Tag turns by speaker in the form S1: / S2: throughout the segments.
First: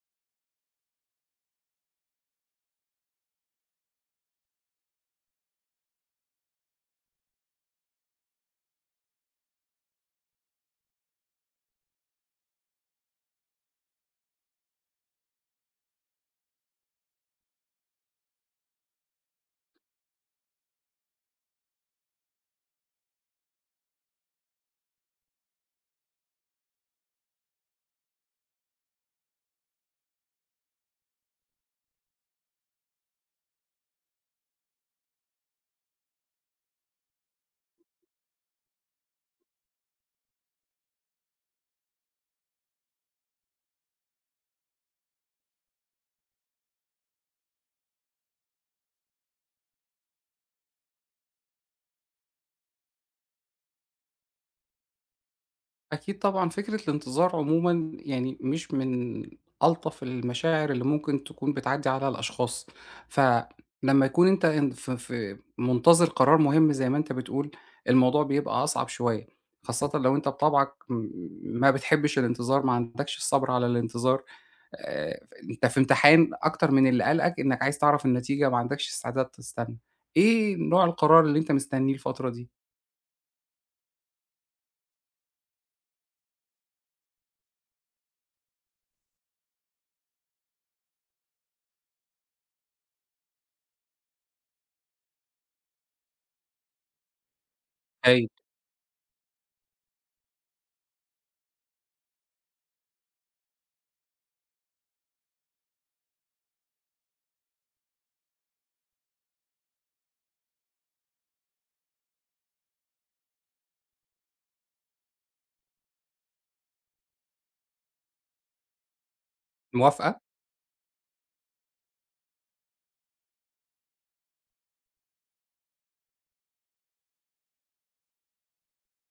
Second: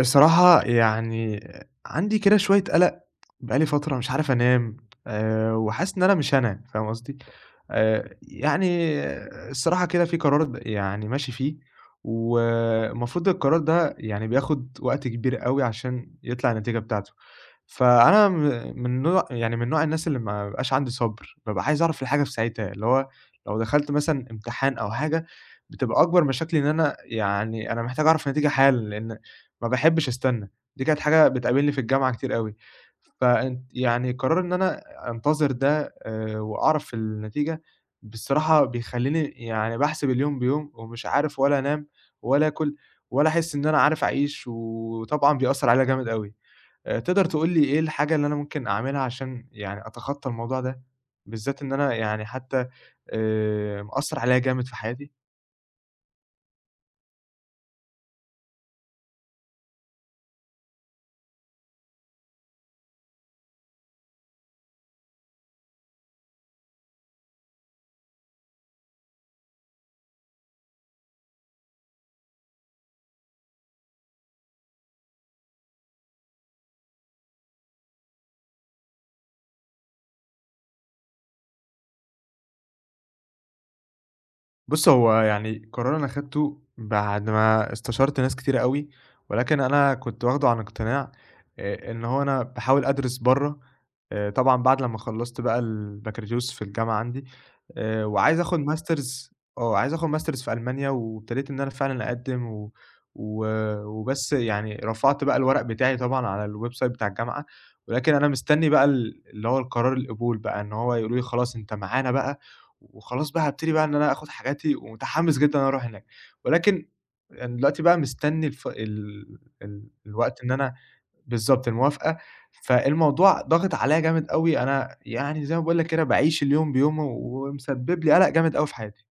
S1: الصراحة يعني عندي كده شوية قَلَق. بقى لي فترة مش عارف أنام. وحاسس إن أنا مش هانام، فاهم قصدي؟ يعني الصراحة كده في قرار يعني ماشي فيه. والمفروض القرار ده يعني بياخُد وقت كبير أوي عشان يطلع النتيجة بتاعته. فأنا م من نوع يعني من نوع الناس اللي ما بيبقاش عندي صبر، بابقى عايز أعرف الحاجة في ساعتها، اللي هو لو دخلت مثلًا امتحان أو حاجة، بتبقى أكبر مشاكلي إن أنا محتاج أعرف النتيجة حالًا، لإن ما باحبش أستنى. دي كانت حاجة بتقابلني في الجامعة كتير أوي. فأنت يعني قرار إن أنا أنتظر ده وأعرف النتيجة، بصراحة بيخلّيني يعني باحسب اليوم بيوم ومش عارف ولا أنام ولا آكل ولا أحس إن أنا عارف أعيش، وطبعًا بيأثّر عليَّ جامد أوي. تقدر تقول لي إيه الحاجة اللي أنا ممكن أعملها عشان يعني أتخطّى الموضوع ده؟ بالذات إن أنا يعني حتى مأثّر عليّا جامد في حياتي.
S2: أكيد طبعًا، فكرة الانتظار عمومًا يعني مش من ألطف المشاعر اللي ممكن تكون بتعدّي على الأشخاص، فلمّا يكون أنت إن ف في منتظر قرار مهم زي ما أنت بتقول، الموضوع بيبقى أصعب شوية، خاصةً لو أنت بطبعك ما بتحبش الانتظار، ما عندكش الصبر على الانتظار، أنت في امتحان أكتر من اللي قالقك إنك عايز تعرف النتيجة، ما عندكش استعداد تستنى. إيه نوع القرار اللي أنت مستنيه الفترة دي؟
S1: بُص، هو يعني قرار أنا خدته بعد ما استشرت ناس كتيرة أوي، ولكن أنا كنت واخده عن اقتناع. إن هو أنا باحاول أدرس برّه. طبعًا بعد لمّا خلّصت بقى البكالوريوس في الجامعة عندي،
S2: هاي
S1: وعايز آخُد ماسترز. آه، عايز آخُد ماسترز في ألمانيا وابتديت إن أنا فعلًا أقدّم و و وبس يعني رفعت بقى الورق بتاعي طبعًا على الwebsite بتاع الجامعة. ولكن أنا مستني بقى اللي هو القرار القبول بقى، إن هو يقولوا لي خلاص أنت معانا بقى، وخلاص بقى هابتدي بقى إن أنا آخُد حاجاتي ومتحمّس جدًا إن أنا أروح هناك. ولكن يعني دلوقتي بقى مستنّي الف ال ال
S2: موافقة؟
S1: الوقت إن أنا. بالضبط الموافقة، فالموضوع ضاغط عليّا جامد أوي، أنا يعني زي ما باقول لك كده باعيش اليوم بيومه ومسبّب لي قَلَق جامد أوي في حياتي.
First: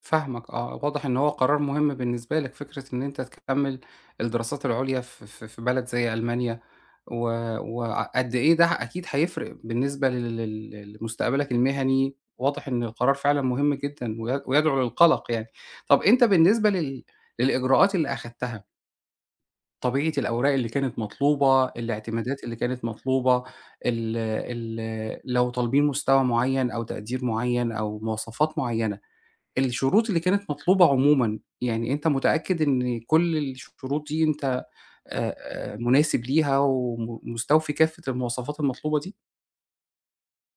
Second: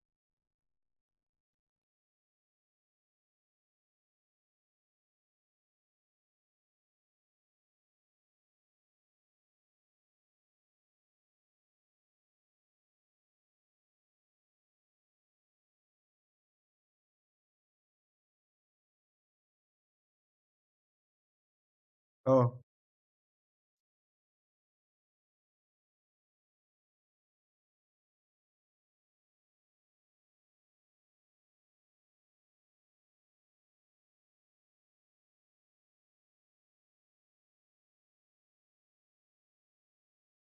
S2: فاهمك آه، واضح إن هو قرار مهم بالنسبة لك، فكرة إن أنت تكمّل الدراسات العُليا ف ف في بلد زي ألمانيا، و وقد إيه ده أكيد هيفرق بالنسبة لل لل لمستقبلك المهني، واضح إن القرار فعلًا مهم جدًا ويدعو للقلق يعني. طَب أنت بالنسبة للإجراءات اللي أخدتها، طبيعة الأوراق اللي كانت مطلوبة، الاعتمادات اللي
S1: آه.
S2: كانت مطلوبة، ال ال لو طالبين مستوى معيّن أو تقدير معيّن أو مواصفات معيّنة الشروط اللي كانت مطلوبة عمومًا، يعني أنت متأكد إن كل الشروط دي أنت مناسب ليها مستوفي كافة المواصفات المطلوبة دي؟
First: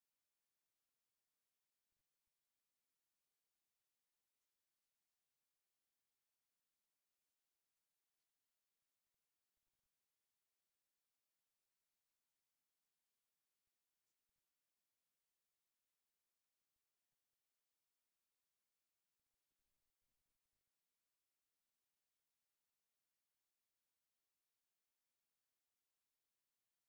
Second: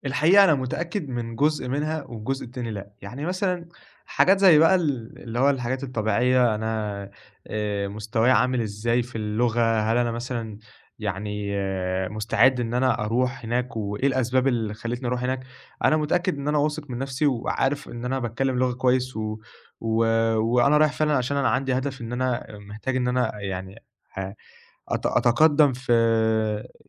S1: الحقيقة أنا متأكد من جزء منها والجزء التاني لأ، يعني مثلًا حاجات زي بقى اللي هو الحاجات الطبيعية، أنا مستواي عامل إزاي في اللغة؟ هل أنا مثلًا يعني مستعد إن أنا أروح هناك؟ وإيه الأسباب اللي خلّتني أروح هناك؟ أنا متأكد إن أنا واثق من نَفْسي وعارف إن أنا باتكلم لغة كويس، و و وأنا رايح فعلًا عشان أنا عندي هدف، إن أنا محتاج إن أنا يعني ه أت أتقدّم في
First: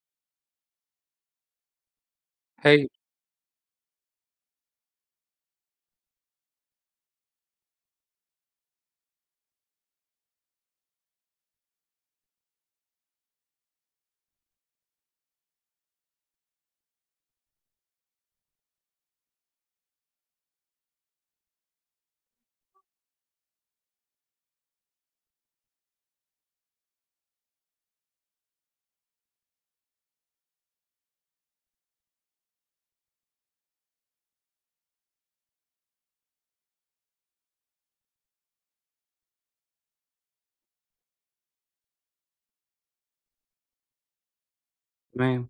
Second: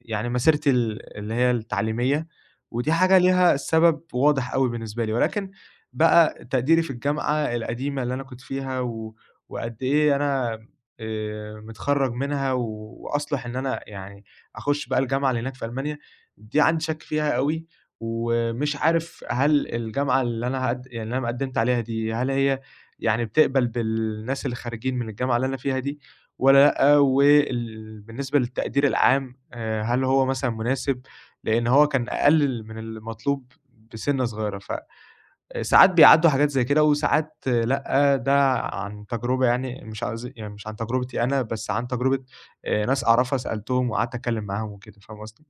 S1: يعني مسيرتي اللي هي التعليمية.
S2: هايل،
S1: ودي حاجة ليها سبب واضح أوي بالنسبة لي. ولكن بقى تقديري في الجامعة القديمة اللي أنا كنت فيها، وقد إيه أنا متخرّج منها، وأصلح إن أنا يعني أخُش بقى الجامعة اللي هناك في ألمانيا، دي عندي شَك فيها أوي. ومش عارف هل الجامعة اللي أنا يعني اللي أنا قدّمت عليها دي، هل هي يعني بتقبل بالناس اللي خارجين من الجامعة اللي أنا فيها دي؟ والّا لأ؟ بالنسبة للتقدير العام هل هو مثلًا مناسب؟ لإن هو كان أقل من المطلوب بسِنّة صغيرة، فساعات بيعدّوا حاجات زي كده وساعات آه، لأ. ده عن تجربة، يعني مش عايز، يعني مش عن تجربتي أنا، بس عن تجربة ناس أعرفها سألتهم وقعدت أتكلّم معاهم وكده، فاهم قصدي؟
S2: تمام.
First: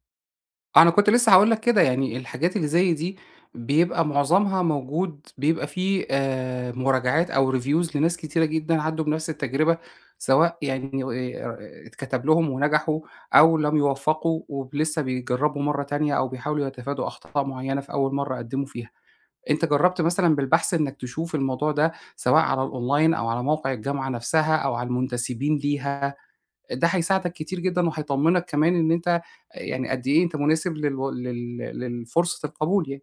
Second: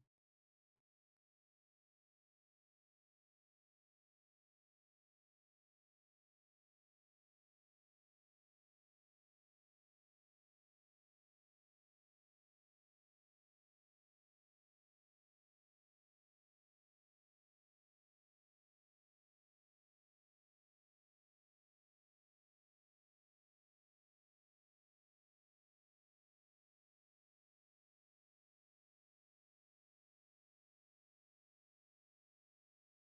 S2: أنا كنت لسه هاقول لك كده، يعني الحاجات اللي زي دي بيبقى معظمها موجود بيبقى فيه مراجعات أو reviews لناس كتيرة جدًا عدّوا بنفس التجربة، سواء يعني اتكتب لهم ونجحوا أو لم يوفّقوا ولسه بيجرّبوا مرّة تانية أو بيحاولوا يتفادوا أخطاء معيّنة في أول مرّة قدّموا فيها. أنت جرّبت مثلًا بالبحث إنّك تشوف الموضوع ده سواء على الأونلاين أو على موقع الجامعة نفسها أو على المنتسبين ليها، ده هيساعدك كتير جدًا وهيطمّنك كمان إن أنت يعني قد إيه أنت مناسب للو لل للفرصة القبول يعني.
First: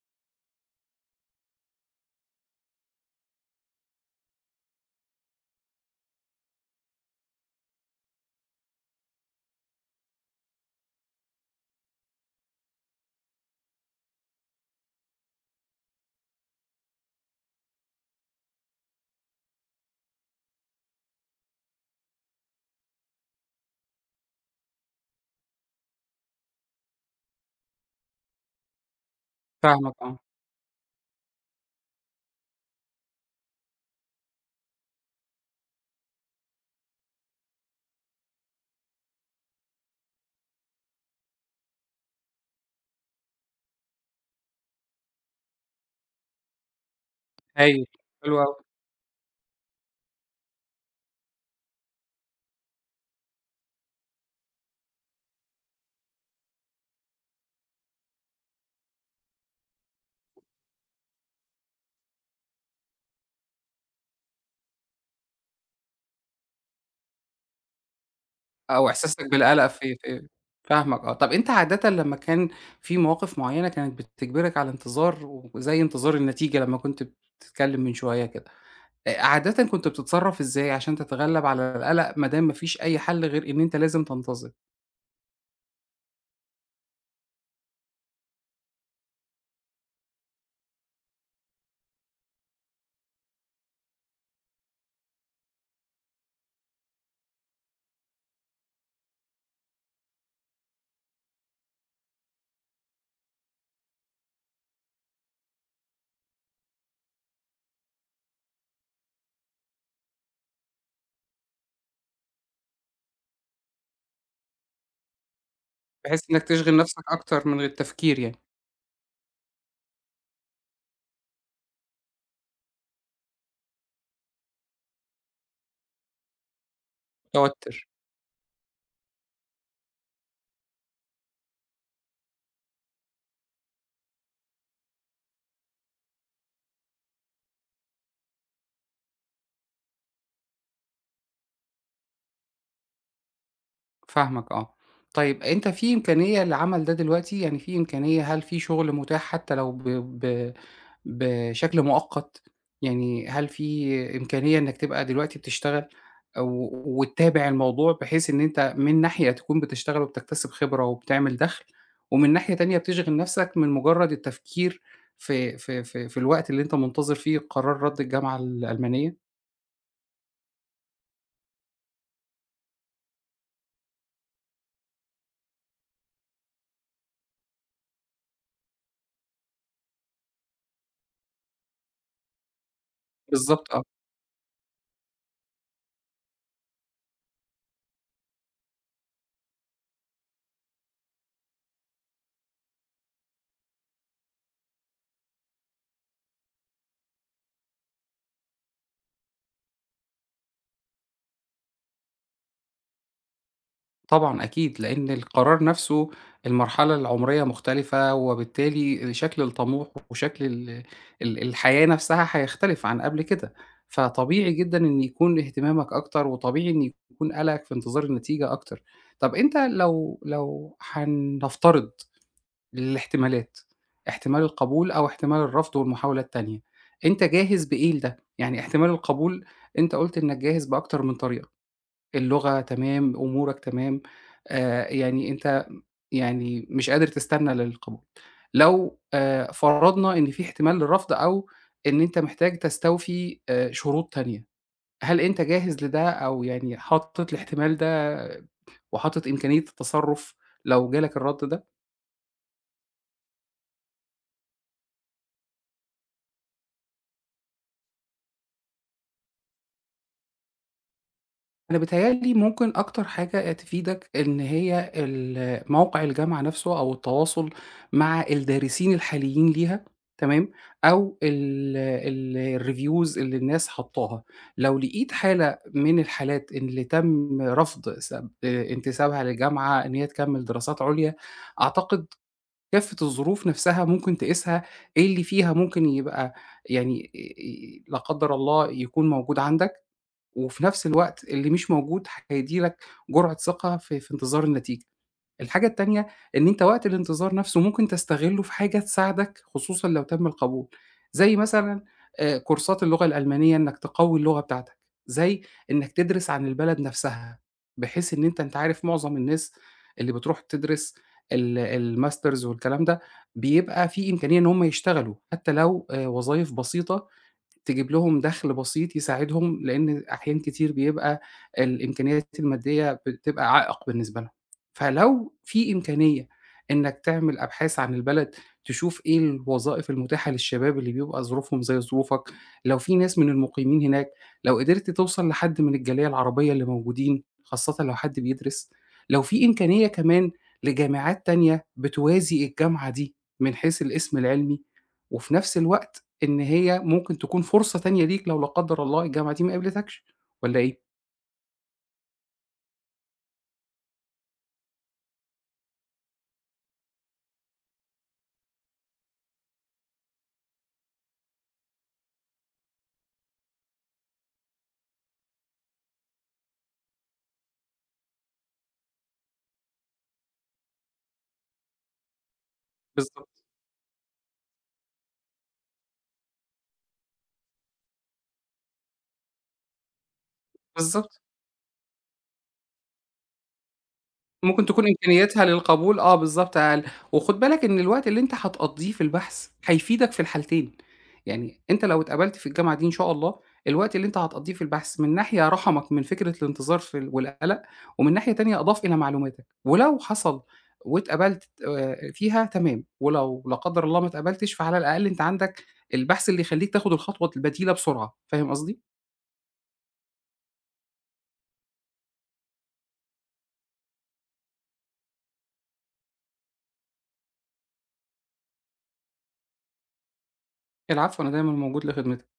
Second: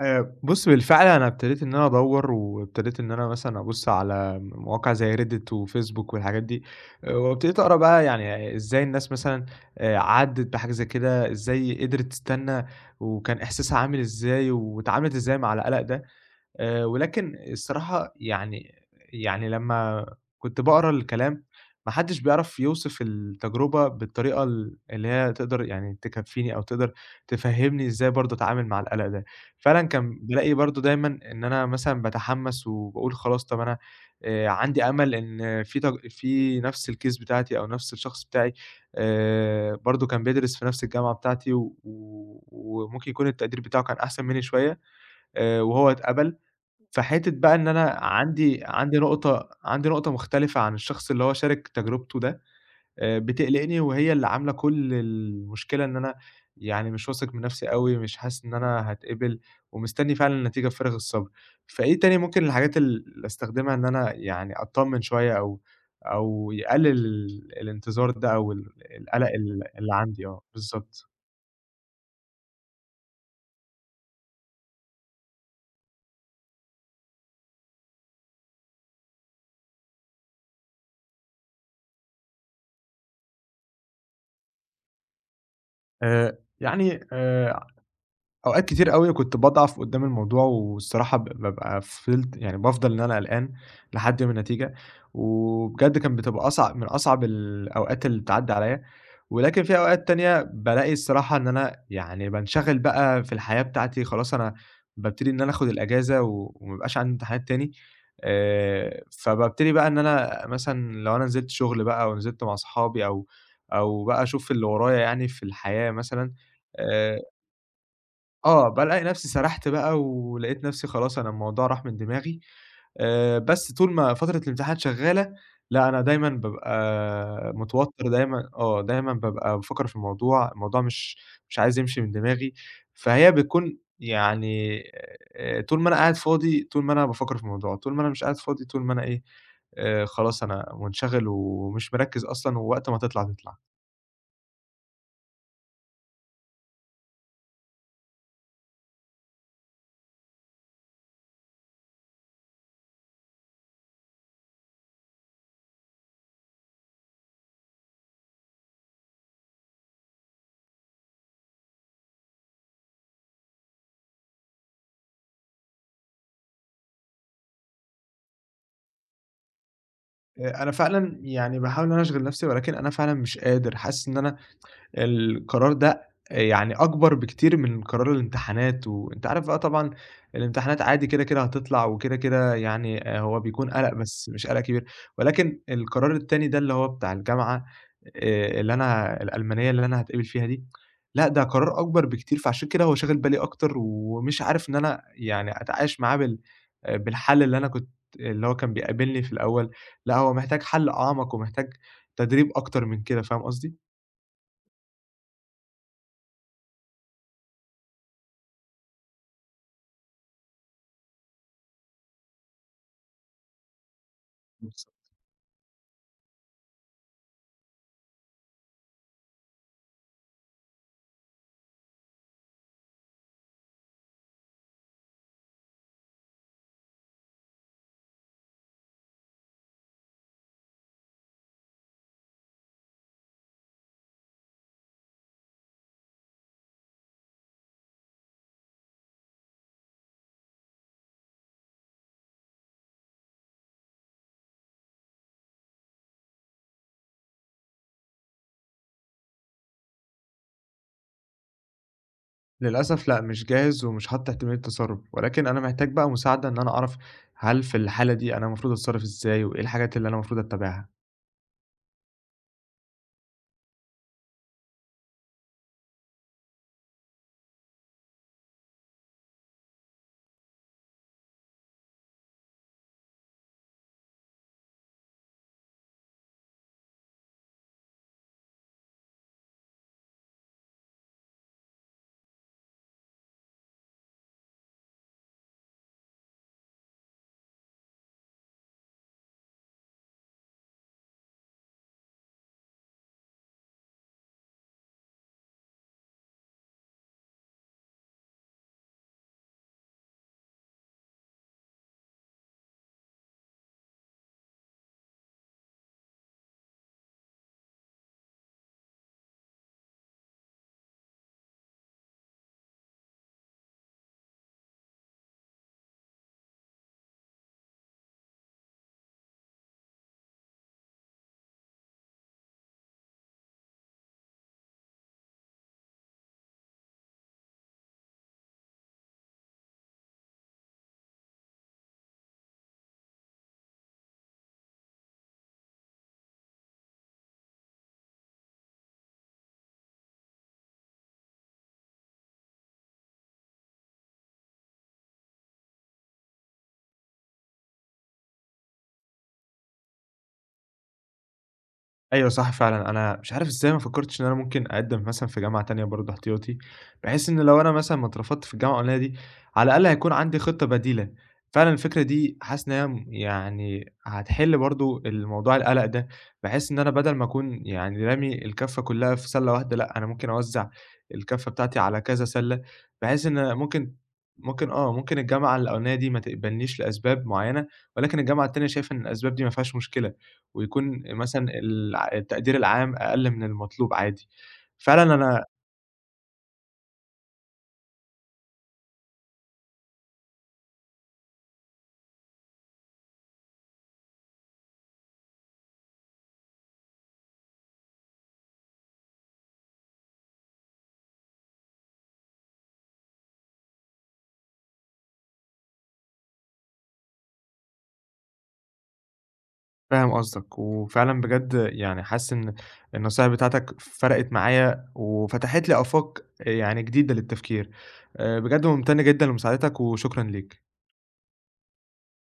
S1: بُص، بالفعل أنا ابتديت إن أنا أدوّر، وابتديت إن أنا مثلًا أبُص على مواقع زي Reddit وFacebook والحاجات دي، آه، وابتديت أقرا بقى يعني إزاي الناس مثلًا عدّت بحاجة زي كده، إزاي قدرت تستنى، وكان إحساسها عامل إزاي، واتعاملت إزاي مع القلق ده. ولكن الصراحة يعني لمّا كنت باقرا الكلام، ما حدّش بيعرف يوصف التجربة بالطريقة اللي هي تقدر يعني تكفّيني أو تقدر تفهّمني إزاي برضه أتعامل مع القلق ده. فعلًا
S2: فاهمك آه،
S1: كان بالاقي برضه دايمًا إن أنا مثلًا باتحمّس وباقول خلاص، طَب أنا عندي أمل إن في نفس الcase بتاعتي أو نفس الشخص بتاعي برضه كان بيدرس في نفس الجامعة بتاعتي، و و وممكن يكون التقدير بتاعه كان أحسن منّي شوية وهو اتقبل. فحتّة بقى إن
S2: هايل،
S1: أنا
S2: حلو أوي.
S1: عندي نقطة مختلفة عن الشخص اللي هو شارك تجربته ده، بتقلقني وهي اللي عاملة كل المشكلة، إن أنا يعني مش واثق من نفسي أوي، مش حاسس إن أنا هاتقبل، ومستني فعلًا النتيجة بفارغ الصبر. فإيه تاني ممكن الحاجات اللي أستخدمها إن أنا يعني أتطمن شوية، أو يقلل الانتظار ده أو
S2: أو إحساسك
S1: القلق
S2: بالقلق
S1: اللي
S2: في
S1: عندي؟
S2: في
S1: آه،
S2: فاهمك
S1: بالضبط.
S2: آه. طَب أنت عادةً لمّا كان في مواقف معيّنة كانت بتجبرك على انتظار وزي انتظار النتيجة لمّا كنت بتتكلم من شوية كده عادةً كنت بتتصرّف إزاي عشان تتغلّب على القلق ما دام ما فيش أي حل غير إن أنت لازم تنتظر،
S1: يعني أوقات كتير أوي كنت باضعف قدّام الموضوع، والصراحة بابقى فضلت يعني بافضل إن أنا قلقان لحد يوم النتيجة، وبجد كانت بتبقى أصعب من أصعب الأوقات اللي بتعدّي عليّا. ولكن في أوقات تانية بالاقي الصراحة إن أنا يعني بانشغل بقى في الحياة بتاعتي، خلاص أنا بابتدي إن أنا آخُد الأجازة، وما يبقاش عندي امتحانات تاني. فبابتدي بقى إن أنا مثلًا لو أنا نزلت شغل بقى أو نزلت مع صحابي، أو بقى أشوف اللي ورايا يعني في الحياة
S2: بحيث
S1: مثلًا.
S2: إنّك تشغِل نَفْسك
S1: آآ
S2: أكتر من غير التفكير يعني،
S1: آه، بالاقي نفسي سرحت بقى ولقيت نفسي خلاص أنا الموضوع راح من دماغي. بس طول ما فترة الامتحان شغالة، لأ أنا دايمًا بابقى
S2: توتُّر،
S1: متوتر دايمًا آه، دايمًا بابقى بافكر في الموضوع، الموضوع مش عايز يمشي من دماغي. فهي بتكون يعني طول ما أنا قاعد فاضي طول ما أنا بافكر في الموضوع، طول ما أنا مش قاعد فاضي طول ما أنا إيه، خلاص أنا منشغل ومش مركز أصلًا، ووقت ما تطلع تطلع.
S2: فاهمك آه. طيب أنت في إمكانية للعمل ده دلوقتي؟ يعني في إمكانية هل في شُغل متاح حتى لو ب ب بشكل مؤقت، يعني هل في إمكانية إنك تبقى دلوقتي بتشتغل أو وتتابع الموضوع بحيث إن أنت من ناحية تكون بتشتغل وبتكتسب خبرة وبتعمل دخل، ومن ناحية تانية بتشغِل نفسك من مجرد التفكير في الوقت اللي أنت منتظر فيه قرار رَد الجامعة الألمانية؟
S1: أنا فعلًا يعني باحاول إن أنا أشغل نفسي ولكن أنا فعلًا مش قادر، حاسس إن أنا القرار ده يعني أكبر بكتير من قرار الامتحانات، وأنت عارف بقى طبعًا الامتحانات عادي كده، كده هتطلع وكده، كده يعني هو بيكون
S2: بالضبط، آه.
S1: قَلَق بس مش قَلَق كبير. ولكن القرار التاني ده اللي هو بتاع الجامعة، اللي أنا الألمانية اللي أنا هاتقبل فيها دي، لأ ده قرار أكبر بكتير، فعشان كده هو شاغل بالي أكتر، ومش عارف إن أنا يعني أتعايش معاه بالحل اللي أنا كنت اللي هو كان بيقابلني في الأول، لأ هو محتاج حل أعمق ومحتاج تدريب أكتر من كده، فاهم قصدي؟
S2: طبعًا أكيد، لإن القرار نفسه المرحلة العمرية مختلفة، وبالتالي شكل الطموح وشكل ال ال الحياة نفسها هيختلف عن قبل كده، فطبيعي جدًا إن يكون اهتمامك أكتر، وطبيعي إن يكون قلقك في انتظار النتيجة أكتر. طب أنت لو هنفترض الاحتمالات، احتمال القبول أو احتمال الرفض والمحاولة التانية، أنت جاهز بإيه لده؟ يعني احتمال القبول أنت قُلت إنك جاهز بأكتر من طريقة. اللغة تمام، أمورك تمام، يعني أنت يعني مش قادر تستنى للقبول. لو فرضنا إن في احتمال للرفض أو إن أنت محتاج تستوفي شروط تانية، هل أنت جاهز لده أو يعني حاطط الاحتمال ده وحاطط إمكانية التصرُّف لو جالك الرَد ده؟
S1: للأسف لأ، مش جاهز ومش حاطط احتمالية تسرُّب، ولكن أنا محتاج بقى مساعدة إن أنا أعرف، هل في الحالة دي أنا المفروض أتصرّف إزاي؟ وإيه الحاجات اللي أنا المفروض أتّبعها؟
S2: أنا بيتهيأ لي ممكن أكتر حاجة تفيدك إن هي ال موقع الجامعة نفسه أو التواصل مع الدارسين الحاليين ليها تمام، أو ال ال الreviews اللي الناس حطاها، لو لقيت حالة من الحالات اللي تم رفض سب انتسابها للجامعة إن هي تكمّل دراسات عليا، أعتقد كافة الظروف نفسها ممكن تقيسها إيه اللي فيها ممكن يبقى يعني لا قدّر الله يكون موجود عندك. وفي نفس الوقت اللي مش موجود هيدّي لك جرعة ثقة في انتظار النتيجة. الحاجة التانية، إن أنت وقت الانتظار نفسه ممكن تستغلّه في حاجة تساعدك خصوصًا لو تم القبول، زي مثلًا كورسات اللغة الألمانية إنّك تقوّي اللغة بتاعتك، زي إنّك تدرس عن البلد نفسها، بحيث إن أنت عارف معظم الناس اللي بتروح تدرس الmasters والكلام ده، بيبقى في إمكانية إن هم يشتغلوا حتى لو وظايف بسيطة تجيب لهم دخل بسيط يساعدهم، لإن أحيان كتير بيبقى الإمكانيات المادية بتبقى عائق بالنسبة لهم. فلو في إمكانية إنّك تعمل أبحاث عن البلد، تشوف إيه الوظائف المتاحة للشباب اللي بيبقى ظروفهم زي ظروفك، لو في ناس من المقيمين هناك، لو قدرت توصل لحد من الجالية العربية اللي موجودين، خاصةً لو حد بيدرس، لو في إمكانية كمان لجامعات تانية بتوازي الجامعة دي من حيث الاسم العلمي، وفي نفس الوقت إن هي ممكن تكون فرصة تانية ليك لو لا قدّر الله الجامعة دي ما قبلتكش والّا إيه؟
S1: أيوه صح فعلًا، أنا مش عارف إزاي ما فكّرتش إن أنا ممكن أقدّم مثلًا في جامعة تانية برضه احتياطي، بحيث إن لو أنا مثلًا ما اترفضت في الجامعة الأولانية دي، على الأقل هيكون عندي خطة بديلة. فعلًا الفكرة دي حاسس إن هي يعني هتحل برضه الموضوع القلق ده، بحيث إن أنا بدل ما أكون يعني رامي الكَفّة كلّها في سَلّة واحدة، لأ أنا ممكن أوزّع الكَفّة بتاعتي على كذا سَلّة، بحيث
S2: بالضبط،
S1: إن ممكن آه، ممكن الجامعة الأولانية دي ما تقبلنيش لأسباب معيّنة، ولكن الجامعة التانية شايفة إن الأسباب دي ما فيهاش مشكلة. ويكون
S2: بالضبط.
S1: مثلًا التقدير العام أقل من المطلوب عادي.
S2: ممكن تكون
S1: فعلًا
S2: إمكانياتها
S1: أنا
S2: للقبول آه بالضبط أقل، وخُد بالك إن الوقت اللي أنت هتقضّيه في البحث هيفيدك في الحالتين، يعني أنت لو اتقبلت في الجامعة دي إن شاء الله، الوقت اللي أنت هتقضّيه في البحث من ناحية رحمك من فكرة الانتظار في ال والقلق، ومن ناحية تانية أضاف إلى معلوماتك، ولو حصل واتقبلت فيها تمام، ولو لا قدر الله ما اتقبلتش فعلى الأقل أنت عندك البحث اللي يخلّيك تاخد الخطوة البديلة بسرعة، فاهم قصدي؟
S1: فاهم قصدك، وفعلًا بجد يعني حاسس إن النصايح بتاعتك فرقت معايا، وفتحت لي آفاق يعني جديدة للتفكير. بجد ممتن جدًا لمساعدتك وشكرًا ليك.
S2: العفو أنا دايمًا موجود لخدمتك.